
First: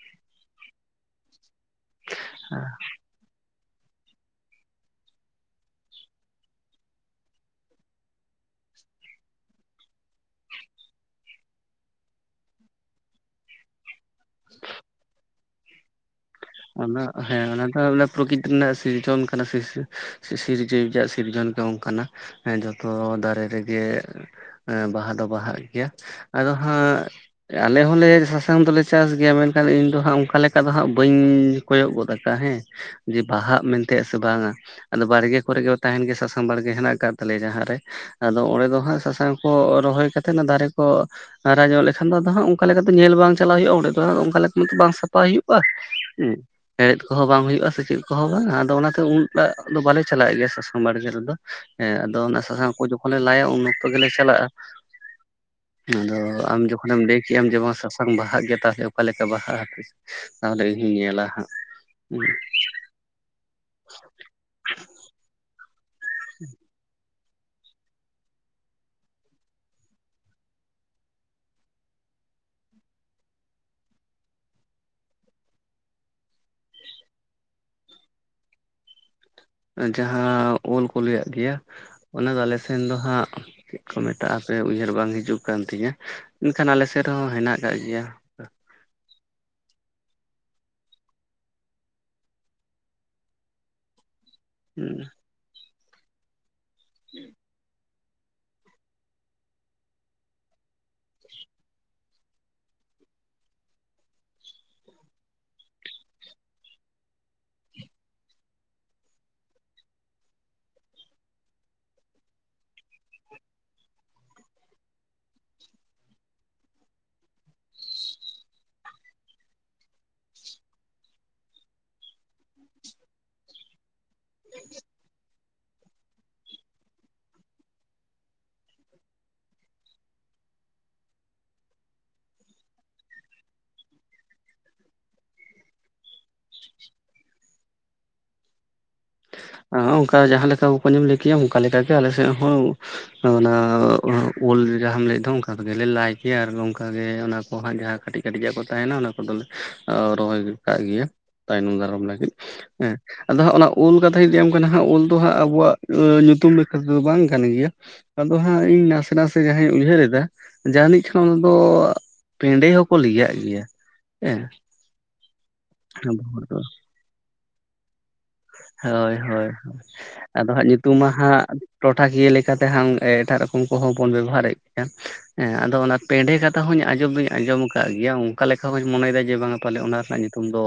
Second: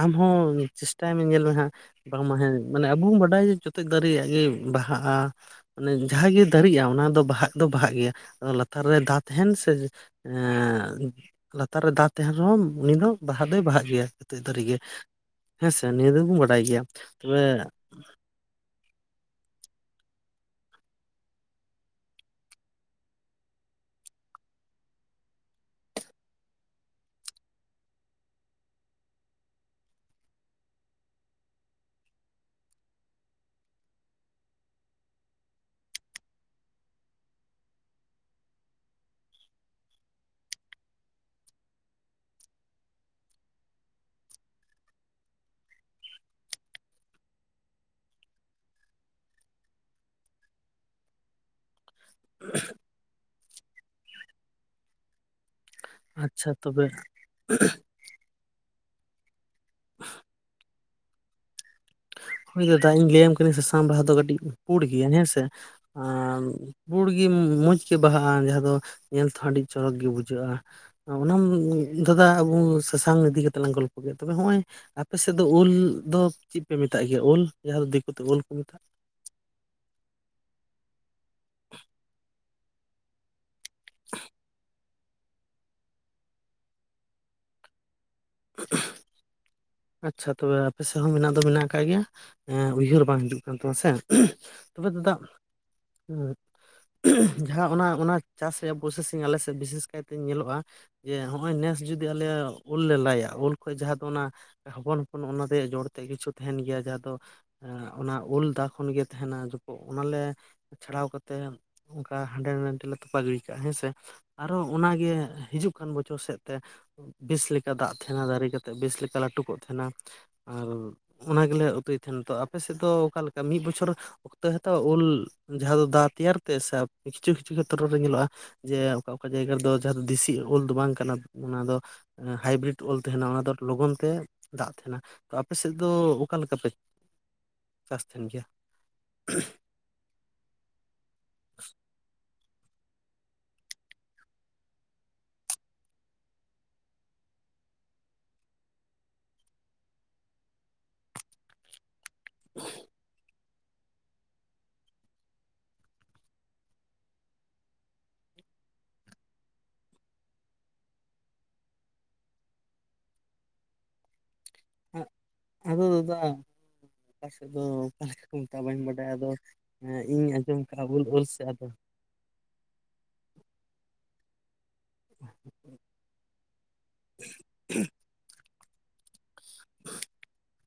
ᱟᱢᱦᱚᱸ ᱪᱮᱥᱴᱟᱭ ᱢᱮ ᱧᱮᱞ ᱢᱮᱦᱟᱸᱜ ᱵᱟᱝᱢᱟ ᱦᱮᱸ ᱢᱟᱱᱮ ᱟᱵᱚ ᱵᱚᱱ ᱵᱟᱰᱟᱭ ᱡᱮ ᱫᱟᱨᱤᱭᱟᱜ ᱜᱮ ᱵᱟᱦᱟᱜᱼᱟ ᱢᱟᱱᱮ ᱡᱟᱦᱟᱸ ᱜᱮ ᱫᱟᱨᱤᱜᱼᱟ ᱚᱱᱟ ᱫᱚ ᱵᱟᱦᱟᱜ ᱫᱚ ᱵᱟᱦᱟᱜ ᱜᱮᱭᱟ ᱟᱫᱚ ᱞᱟᱛᱟᱨ ᱨᱮ ᱫᱟ ᱛᱟᱦᱮᱱ ᱱᱟ ᱥᱮ ᱞᱟᱛᱟᱨ ᱨᱮ ᱫᱟᱜ ᱛᱟᱦᱮᱱ ᱨᱮᱦᱚᱸ ᱩᱱᱤ ᱫᱚ ᱵᱟᱦᱟ ᱫᱚᱭ ᱵᱟᱦᱟᱜ ᱜᱮᱭᱟ ᱫᱟᱨᱮ ᱜᱮ ᱦᱮᱸᱥᱮ ᱱᱤᱭᱟᱹ ᱫᱚ ᱵᱚᱱ ᱵᱟᱰᱟᱭ ᱜᱮᱭᱟ ᱛᱚᱵᱮ ᱯᱨᱚᱠᱤᱛ ᱨᱮᱱᱟᱜ ᱥᱤᱨᱡᱚᱱ ᱠᱟᱱᱟ ᱥᱤᱨᱡᱤᱣᱭᱤ ᱥᱤᱨᱡᱚᱱ ᱫᱚ ᱚᱱᱠᱟ ᱡᱚᱛᱚ ᱫᱟᱨᱮ ᱨᱮᱜᱮ ᱵᱟᱦᱟ ᱫᱚ ᱵᱟᱦᱟᱜ ᱜᱮᱭᱟ ᱟᱫᱚ ᱦᱟᱸᱜ ᱟᱞᱮ ᱦᱚᱸᱞᱮ ᱥᱟᱥᱟᱝ ᱫᱚᱞᱮ ᱪᱟᱥ ᱜᱮᱭᱟ ᱢᱮᱱᱠᱷᱟᱱ ᱤᱧ ᱫᱚ ᱦᱟᱸᱜ ᱚᱱᱠᱟ ᱞᱮᱠᱟ ᱫᱚ ᱦᱟᱸᱜ ᱵᱟᱹᱧ ᱠᱚᱭᱚᱜ ᱜᱚᱫ ᱠᱟᱜᱼᱟ ᱦᱮᱸ ᱡᱮ ᱵᱟᱦᱟᱜ ᱢᱮᱱᱛᱮᱼᱟ ᱥᱮ ᱵᱟᱝᱟ ᱟᱫᱚ ᱵᱟᱲᱜᱮ ᱠᱚᱨᱮ ᱜᱮ ᱛᱟᱦᱮᱱ ᱜᱮ ᱥᱟᱥᱟᱝ ᱵᱟᱲᱜᱮ ᱦᱮᱱᱟᱜ ᱠᱟᱜ ᱛᱟᱞᱮᱭᱟ ᱡᱟᱦᱟᱸᱨᱮ ᱟᱫᱚ ᱚᱸᱰᱮ ᱫᱚ ᱦᱟᱸᱜ ᱥᱟᱥᱟᱝ ᱠᱚ ᱨᱚᱦᱚᱭ ᱠᱟᱛᱮᱫ ᱫᱟᱨᱮ ᱠᱚ ᱦᱟᱨᱟ ᱧᱚᱜ ᱞᱮᱠᱷᱟᱱ ᱫᱚ ᱟᱫᱚ ᱦᱟᱸᱜ ᱚᱱᱠᱟ ᱞᱮᱠᱟᱛᱮ ᱧᱮᱞ ᱵᱟᱝ ᱪᱟᱞᱟᱜ ᱦᱩᱭᱩᱜᱼᱟ ᱚᱸᱰᱮ ᱫᱚ ᱟᱨ ᱚᱱᱠᱟ ᱞᱮᱠᱟᱚ ᱵᱟᱝ ᱥᱟᱯᱷᱟ ᱦᱩᱭᱩᱜᱼᱟ ᱦᱮᱸ ᱦᱮᱲᱦᱮᱫ ᱠᱚᱦᱚᱸ ᱵᱟᱝ ᱦᱩᱭᱩᱜᱼᱟ ᱥᱮ ᱪᱮᱫ ᱠᱚᱦᱚᱸ ᱵᱟᱝ ᱟᱫᱚ ᱚᱱᱟᱛᱮ ᱩᱱᱟᱜ ᱫᱚ ᱵᱟᱞᱮ ᱪᱟᱞᱟᱣᱮᱫ ᱜᱮᱭᱟ ᱥᱟᱥᱟᱝ ᱵᱟᱲᱜᱮ ᱨᱮᱫᱚ ᱦᱮᱸ ᱟᱫᱚ ᱚᱱᱟ ᱥᱟᱥᱟᱝ ᱠᱚ ᱡᱚᱠᱷᱚᱱ ᱞᱮ ᱞᱟᱭᱟ ᱩᱱ ᱚᱠᱛᱚ ᱜᱮᱞᱮ ᱪᱟᱞᱟᱜᱼᱟ ᱟᱫᱚ ᱟᱪᱪᱷᱟ ᱟᱢ ᱛᱚᱵᱮ ᱡᱚᱠᱷᱚᱱ ᱮᱢ ᱞᱟᱹᱭ ᱠᱮᱟᱜ ᱟᱢ ᱡᱮᱢᱚᱱ ᱥᱟᱥᱟᱝ ᱵᱟᱦᱟᱜ ᱜᱮᱭᱟ ᱛᱟᱦᱞᱮ ᱚᱠᱟᱞᱮᱠᱟ ᱵᱟᱦᱟᱜᱼᱟ ᱛᱟᱦᱞᱮ ᱤᱧᱦᱚᱸᱧ ᱧᱮᱞᱟ ᱦᱟᱸᱜ ᱦᱳᱭ ᱫᱟᱫᱟ ᱤᱧ ᱞᱟᱹᱭᱟᱢ ᱠᱟᱹᱱᱟᱹᱧ ᱥᱟᱥᱟᱝ ᱵᱟᱦᱟ ᱫᱚ ᱠᱟᱹᱴᱤᱡ ᱯᱩᱲ ᱜᱮᱭᱟ ᱦᱮᱸᱥᱮ ᱟᱨ ᱯᱩᱲ ᱜᱮ ᱜᱮ ᱢᱚᱸᱡᱽ ᱜᱮ ᱵᱟᱦᱟᱜᱼᱟ ᱡᱟᱦᱟᱸ ᱫᱚ ᱧᱮᱞ ᱛᱮᱦᱚᱸ ᱟᱹᱰᱤ ᱪᱚᱨᱚᱠ ᱜᱮ ᱵᱩᱡᱷᱟᱹᱜᱼᱟ ᱚᱱᱟᱢ ᱫᱟᱫᱟ ᱟᱵᱚ ᱥᱟᱥᱟᱝ ᱤᱫᱤ ᱠᱟᱛᱮᱜ ᱞᱟᱝ ᱜᱚᱞᱯᱚ ᱠᱮᱫᱟ ᱛᱚᱵᱮ ᱦᱚᱸᱜᱼᱚᱭ ᱟᱯᱮ ᱥᱮᱫ ᱫᱚ ᱳᱞ ᱫᱚ ᱪᱮᱫ ᱯᱮ ᱢᱮᱛᱟᱜ ᱜᱮᱭᱟ ᱳᱞ ᱡᱟᱦᱟᱸ ᱫᱚ ᱫᱤᱠᱩᱛᱮ ᱳᱞ ᱠᱚ ᱢᱮᱛᱟᱜᱼᱟ ᱡᱟᱦᱟᱸ ᱳᱞ ᱠᱚ ᱞᱟᱹᱭᱟᱜ ᱜᱮᱭᱟ ᱚᱱᱟ ᱫᱚ ᱟᱞᱮᱥᱮᱱ ᱫᱚ ᱦᱟᱸᱜ ᱪᱮᱫ ᱠᱚ ᱢᱮᱛᱟᱜᱼᱟ ᱦᱟᱯᱮ ᱩᱭᱦᱟᱹᱨ ᱵᱟᱝ ᱦᱤᱡᱩᱜ ᱠᱟᱱ ᱛᱤᱧᱟᱹ ᱢᱮᱱᱱᱠᱷᱟᱱ ᱟᱞᱮᱥᱮᱫ ᱨᱮᱦᱚᱸ ᱦᱮᱱᱟᱜ ᱠᱟᱜ ᱜᱮᱭᱟ [unintelligible] ᱟᱪᱪᱷᱟ ᱛᱚᱵᱮ ᱟᱯᱮ ᱥᱮᱫ ᱦᱚᱸ ᱢᱮᱱᱟᱜ ᱫᱚ ᱢᱮᱱᱟᱜ ᱟᱠᱟᱫ ᱜᱮᱭᱟᱸ ᱩᱭᱦᱟᱹᱨ ᱵᱟᱝ ᱦᱤᱡᱩᱜ ᱠᱟᱱ ᱛᱟᱢᱟ ᱥᱮ [unintelligible] ᱛᱚᱵᱮ ᱫᱟᱫᱟ ᱡᱟᱦᱟᱸ ᱚᱱᱟ ᱚᱱᱟ ᱪᱟᱥ ᱨᱮᱭᱟᱜ ᱯᱨᱚᱥᱮᱥᱤᱧ ᱟᱞᱮ ᱥᱮᱫ ᱵᱤᱥᱮᱥ ᱠᱟᱭᱛᱮ ᱧᱮᱞᱚᱜᱼᱟ ᱡᱮ ᱦᱚᱸᱜᱼᱚᱭ ᱱᱮᱥ ᱡᱩᱫᱤ ᱟᱞᱮ ᱩᱞ ᱞᱮ ᱞᱟᱭᱟ ᱩᱞ ᱠᱷᱚᱡ ᱡᱟᱦᱟᱸ ᱫᱚ ᱚᱱᱟ ᱦᱚᱯᱚᱱ ᱦᱚᱯᱚᱱ ᱚᱱᱟ ᱨᱮᱭᱟᱜ ᱡᱚᱲ ᱛᱮ ᱠᱤᱪᱷᱩ ᱛᱟᱦᱮᱱ ᱜᱮᱭᱟ ᱡᱟᱦᱟᱸ ᱫᱚ ᱮ ᱚᱱᱟ ᱩᱞᱫᱟᱜ ᱠᱷᱚᱱᱜᱮ ᱛᱟᱦᱮᱱᱟ ᱡᱚᱠᱷᱚᱜ ᱚᱱᱟᱞᱮ ᱪᱷᱟᱲᱟᱣ ᱠᱟᱛᱮᱜ ᱚᱱᱠᱟ ᱦᱟᱸᱰᱮ ᱱᱟᱸᱰᱮ ᱞᱮ ᱛᱚᱯᱟ ᱜᱤᱰᱤ ᱠᱟᱜᱼᱟ ᱦᱮᱸ ᱥᱮ ᱟᱨᱦᱚ ᱚᱱᱟᱜᱮ ᱦᱤᱡᱩᱜ ᱠᱟᱱ ᱵᱚᱪᱷᱚᱨ ᱥᱮᱫ ᱛᱮ ᱵᱮᱥ ᱞᱮᱠᱟ ᱫᱟᱜ ᱛᱟᱦᱮᱱᱟ ᱫᱟᱨᱮ ᱠᱟᱛᱮᱫ ᱵᱮᱥ ᱞᱮᱠᱟ ᱞᱟᱹᱴᱩ ᱠᱚᱜ ᱛᱟᱦᱮᱱᱟ ᱟᱨ ᱚᱱᱟ ᱜᱮᱞᱮ ᱩᱛᱩᱭ ᱛᱟᱦᱮᱱᱟ ᱛᱚ ᱟᱯᱮ ᱥᱮᱫ ᱫᱚ ᱚᱠᱟᱞᱮᱠᱟ ᱢᱤᱫ ᱵᱚᱪᱷᱚᱨ ᱱᱚᱛᱮ ᱦᱚᱛᱚ ᱳᱞ ᱡᱟᱦᱟᱸ ᱫᱚ ᱫᱟ ᱛᱮᱭᱟᱨ ᱛᱮ ᱥᱮ ᱠᱤᱪᱷᱩ ᱠᱤᱪᱷᱩ ᱠᱷᱮᱛᱨᱚ ᱨᱮ ᱧᱮᱞᱚᱜᱼᱟ ᱡᱮ ᱚᱠᱟ ᱚᱠᱟ ᱡᱟᱭᱜᱟ ᱨᱮᱫᱚ ᱡᱟᱦᱟᱸ ᱫᱚ ᱫᱮᱥᱤ ᱳᱞ ᱫᱚ ᱵᱟᱝ ᱠᱟᱱᱟ ᱚᱱᱟ ᱫᱚ ᱦᱟᱭᱵᱨᱮᱴ ᱳᱞ ᱛᱟᱦᱮᱱᱟ ᱚᱱᱟ ᱫᱚ ᱞᱚᱜᱚᱱ ᱛᱮ ᱫᱟᱜ ᱛᱟᱦᱮᱱᱟ ᱛᱚ ᱟᱯᱮ ᱥᱮᱫ ᱫᱚ ᱚᱠᱟ ᱞᱮᱠᱟ ᱯᱮ ᱪᱟᱥᱛᱟᱦᱮᱱ ᱜᱮᱭᱟ ᱮ ᱚᱱᱠᱟ ᱡᱟᱦᱟᱸ ᱞᱮᱠᱟ ᱵᱠᱚᱧ ᱮᱢ ᱞᱟᱹᱭ ᱠᱮᱜᱼᱟ ᱚᱱᱠᱟ ᱞᱮᱠᱟᱜᱮ ᱟᱞᱮᱥᱮᱫ ᱦᱚᱸ ᱦᱚᱸ ᱚᱱᱟ ᱳᱞ ᱡᱟᱦᱟᱢ ᱞᱟᱹᱭᱮᱫ ᱫᱚ ᱚᱱᱠᱟ ᱛᱮᱜᱮᱞᱮ ᱞᱟᱭ ᱜᱮᱭᱟ ᱟᱨ ᱚᱱᱠᱟᱜ ᱜᱮ ᱚᱱᱟ ᱦᱟᱸᱜ ᱡᱟᱦᱟᱸ ᱠᱟᱹᱴᱤᱡ ᱠᱟᱹᱴᱤᱡ ᱟᱜ ᱠᱚ ᱛᱟᱦᱮᱱᱟ ᱚᱱᱟ ᱠᱚᱫᱚᱞᱮ ᱨᱚᱦᱚᱭ ᱠᱟᱜ ᱜᱮᱭᱟ ᱛᱟᱭᱱᱚᱢ ᱫᱟᱨᱟᱢ ᱨᱮ ᱦᱮᱸ ᱟᱫᱚ ᱦᱟᱸᱜ ᱚᱱᱟ ᱳᱞ ᱫᱚ- ᱛᱷᱟᱧ ᱞᱟᱹᱭᱟᱢ ᱠᱟᱱᱟ ᱦᱟᱸᱜ ᱳᱞ ᱫᱚ ᱦᱟᱸᱜ ᱟᱵᱚᱣᱟᱜ ᱧᱩᱛᱩᱢ ᱡᱷᱟ ᱛᱮᱫᱚ ᱵᱟᱝ ᱠᱟᱱ ᱜᱮᱭᱟ ᱟᱫᱚ ᱦᱟᱸᱜ ᱤᱧ ᱱᱟᱥᱮ ᱱᱟᱥᱮ ᱡᱟᱦᱟᱸᱧ ᱩᱭᱦᱟᱹᱨ ᱮᱫᱟ ᱡᱟᱱᱤᱡ ᱠᱷᱟᱱ ᱚᱱᱟ ᱫᱚ ᱯᱮᱸᱰᱮ ᱦᱚᱸᱠᱚ ᱞᱮᱡᱟᱜ ᱜᱮᱭᱟ ᱦᱮᱸ ᱟ ᱟᱫᱚ ᱟᱵᱚ ᱫᱟᱫᱟ ᱦᱚᱲ ᱫᱚ [unintelligible] ᱠᱚ ᱢᱮᱛᱟᱜ ᱵᱟᱹᱧ ᱵᱟᱰᱟᱭᱟ ᱦᱳᱭ ᱟᱫᱚ ᱦᱳᱭ ᱤᱧ ᱟᱫᱚ ᱟᱸᱡᱚᱢ ᱦᱟᱸᱜ ᱠᱟᱜᱼᱟ ᱧᱩᱛᱩᱢ ᱳᱞ ᱢᱟ ᱳᱞ ᱦᱟᱸᱜ ᱥᱮᱫ ᱟᱫᱚ ᱴᱚᱴᱷᱟᱠᱤᱭᱟᱹ ᱞᱮᱠᱟᱛᱮ ᱦᱟᱸᱜ ᱮᱴᱟᱜ ᱨᱚᱠᱚᱢ ᱠᱚᱦᱚᱸ ᱵᱚᱱ ᱵᱮᱵᱚᱦᱟᱨᱮᱫ ᱦᱮᱸ ᱟᱫᱚ ᱚᱱᱟ ᱯᱮᱸᱰᱷᱮ ᱠᱟᱛᱷᱟ ᱦᱚᱸᱧ ᱟᱸᱡᱚᱢ ᱫᱚᱧ ᱟᱸᱡᱚᱢ ᱟᱠᱟᱫ ᱜᱮᱭᱟ ᱚᱱᱠᱟ ᱞᱮᱠᱟ ᱦᱚᱧ ᱢᱚᱱᱮᱭ ᱮᱫᱟ ᱡᱮ ᱵᱟᱝᱟ ᱯᱟᱞᱮ ᱚᱱᱟ ᱨᱮᱱᱟᱜ ᱧᱩᱛᱩᱢ ᱫᱚ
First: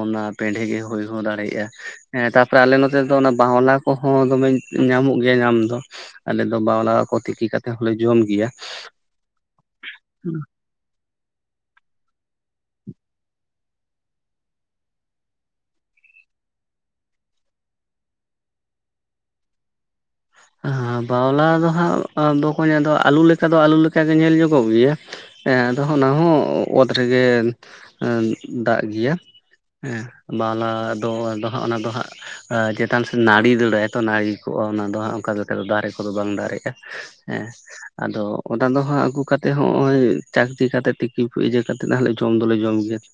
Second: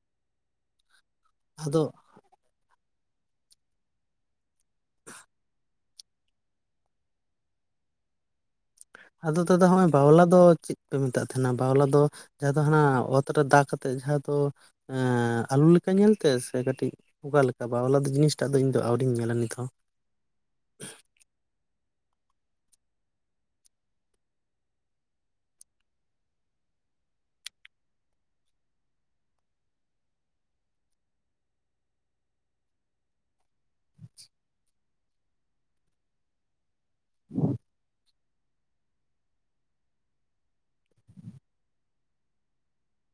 ᱚᱱᱟ ᱯᱮᱸᱰᱷᱮ ᱜᱮ ᱦᱩᱭ ᱦᱚᱸ ᱫᱟᱲᱮᱭᱟᱜᱼᱟ ᱟᱫᱚ ᱦᱮᱸ ᱛᱟᱯᱚᱨᱮ ᱟᱞᱮ ᱱᱚᱛᱮ ᱫᱚ ᱚᱱᱟ ᱵᱟᱣᱞᱟ ᱠᱚᱦᱚᱸ ᱫᱚᱢᱮ ᱧᱟᱢᱚᱜ ᱜᱮᱭᱟ ᱧᱟᱢ ᱫᱚ ᱟᱞᱮ ᱫᱚ ᱵᱟᱣᱞᱟ ᱠᱚ ᱛᱤᱠᱤ ᱠᱟᱛᱮᱫ ᱦᱚᱸᱞᱮ ᱡᱚᱢ ᱜᱮᱭᱟ ᱟᱫᱚ ᱫᱟᱫᱟ ᱦᱚᱸᱜᱼᱚᱭ ᱵᱟᱣᱞᱟ ᱫᱚ ᱪᱮᱫ- ᱯᱮ ᱢᱮᱛᱟᱜ ᱛᱟᱦᱮᱱᱟ ᱵᱟᱣᱞᱟ ᱫᱚ ᱡᱟᱦᱟᱸ ᱫᱚ ᱦᱟᱱᱟ ᱚᱛ ᱨᱮ ᱫᱟ ᱠᱟᱛᱮᱫ ᱡᱟᱦᱟᱸ ᱫᱚ ᱮᱸ ᱟᱞᱩ ᱞᱮᱠᱟ ᱧᱮᱞᱛᱮ ᱥᱮ ᱠᱟᱹᱴᱤᱡ ᱚᱠᱟ ᱞᱮᱠᱟ ᱵᱟᱣᱞᱟᱫᱚ ᱡᱤᱱᱤᱥᱴᱟᱜ ᱫᱚ ᱤᱧ ᱫᱚ ᱟᱹᱣᱨᱤᱧ ᱧᱮᱞᱟ ᱱᱤᱛ ᱦᱚᱸ ᱦᱮ ᱵᱟᱣᱞᱟ ᱫᱚ ᱦᱟᱸᱜ ᱵᱚᱠᱚᱧ ᱟᱫᱚ ᱟᱞᱩ ᱞᱮᱠᱟ ᱫᱚ ᱟᱞᱩ ᱞᱮᱠᱟᱜᱮ ᱧᱮᱞ ᱧᱚᱜᱚᱜ ᱜᱮᱭᱟ ᱦᱮᱸ ᱟᱫᱚ ᱚᱱᱟ ᱦᱚᱸ ᱚᱛ ᱨᱮᱜᱮ ᱫᱟᱜ ᱜᱮᱭᱟ ᱦᱮᱸ ᱵᱟᱣᱞᱟ ᱫᱚ ᱟᱫᱚ ᱦᱟᱸᱜ ᱚᱱᱟ ᱫᱚ ᱦᱟᱸᱜ ᱪᱮᱛᱟᱱ ᱥᱮᱫ ᱱᱟᱹᱲᱤ ᱫᱟᱹᱲᱟᱭ ᱛᱚ ᱱᱟᱹᱲᱤ ᱠᱚᱜᱼᱟ ᱚᱱᱟ ᱫᱚ ᱦᱟᱸᱜ ᱚᱱᱠᱟ ᱞᱮᱠᱟ ᱫᱚ ᱫᱟᱨᱮ ᱠᱚᱫᱚ ᱵᱟᱝ ᱫᱟᱨᱮᱜᱼᱟ ᱦᱮᱸ ᱟᱫᱚ ᱚᱱᱟ ᱫᱚ ᱦᱟᱸᱜ ᱟᱹᱜᱩ ᱠᱟᱛᱮᱫ ᱦᱚᱸᱜᱚᱭ ᱪᱟᱠᱛᱤ ᱠᱟᱛᱮ ᱛᱤᱠᱤ ᱠᱚ ᱤᱭᱟᱹ ᱠᱟᱛᱮᱫ ᱡᱚᱢ ᱫᱚᱞᱮ ᱡᱚᱢ ᱜᱮᱭᱟ ᱦᱮᱸ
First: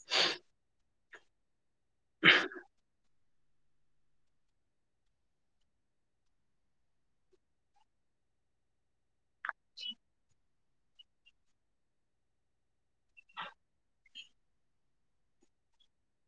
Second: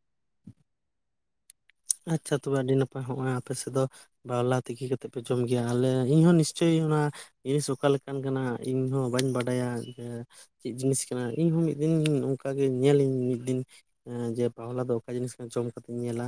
ᱟᱪᱪᱷᱟ ᱛᱚᱵᱮ ᱟᱹᱰᱤ ᱱᱟᱯᱟᱭ ᱦᱚᱸᱜᱼᱚᱭ ᱟᱯᱮ ᱥᱮᱫ ᱫᱚ ᱵᱟᱣᱞᱟ ᱛᱤᱠᱤ ᱠᱟᱛᱮᱫ ᱯᱮ ᱡᱚᱢ ᱜᱮᱭᱟ ᱟᱞᱮ ᱤᱧᱦᱚᱸ ᱱᱤᱥᱪᱳᱭ ᱚᱱᱟ ᱡᱤᱱᱤᱥ ᱚᱠᱟ ᱞᱮᱠᱟᱱ ᱠᱟᱱᱟ ᱤᱧᱦᱚᱸ ᱵᱟᱹᱧ ᱵᱟᱰᱟᱭᱟ ᱡᱮ ᱪᱮᱫ ᱡᱤᱱᱤᱥ ᱠᱟᱱᱟ ᱤᱧ ᱦᱚᱸᱧ ᱢᱤᱫ ᱫᱤᱱ ᱚᱱᱠᱟᱜᱮ ᱧᱮᱞᱤᱧ ᱢᱤᱫ ᱫᱤᱱ ᱦᱮᱸ ᱡᱮ ᱯᱟᱣᱞᱟ ᱫᱚ ᱚᱠᱟ ᱡᱤᱱᱤᱥ ᱠᱟᱱᱟ ᱡᱚᱢ ᱠᱟᱛᱮᱧ ᱧᱮᱞᱟ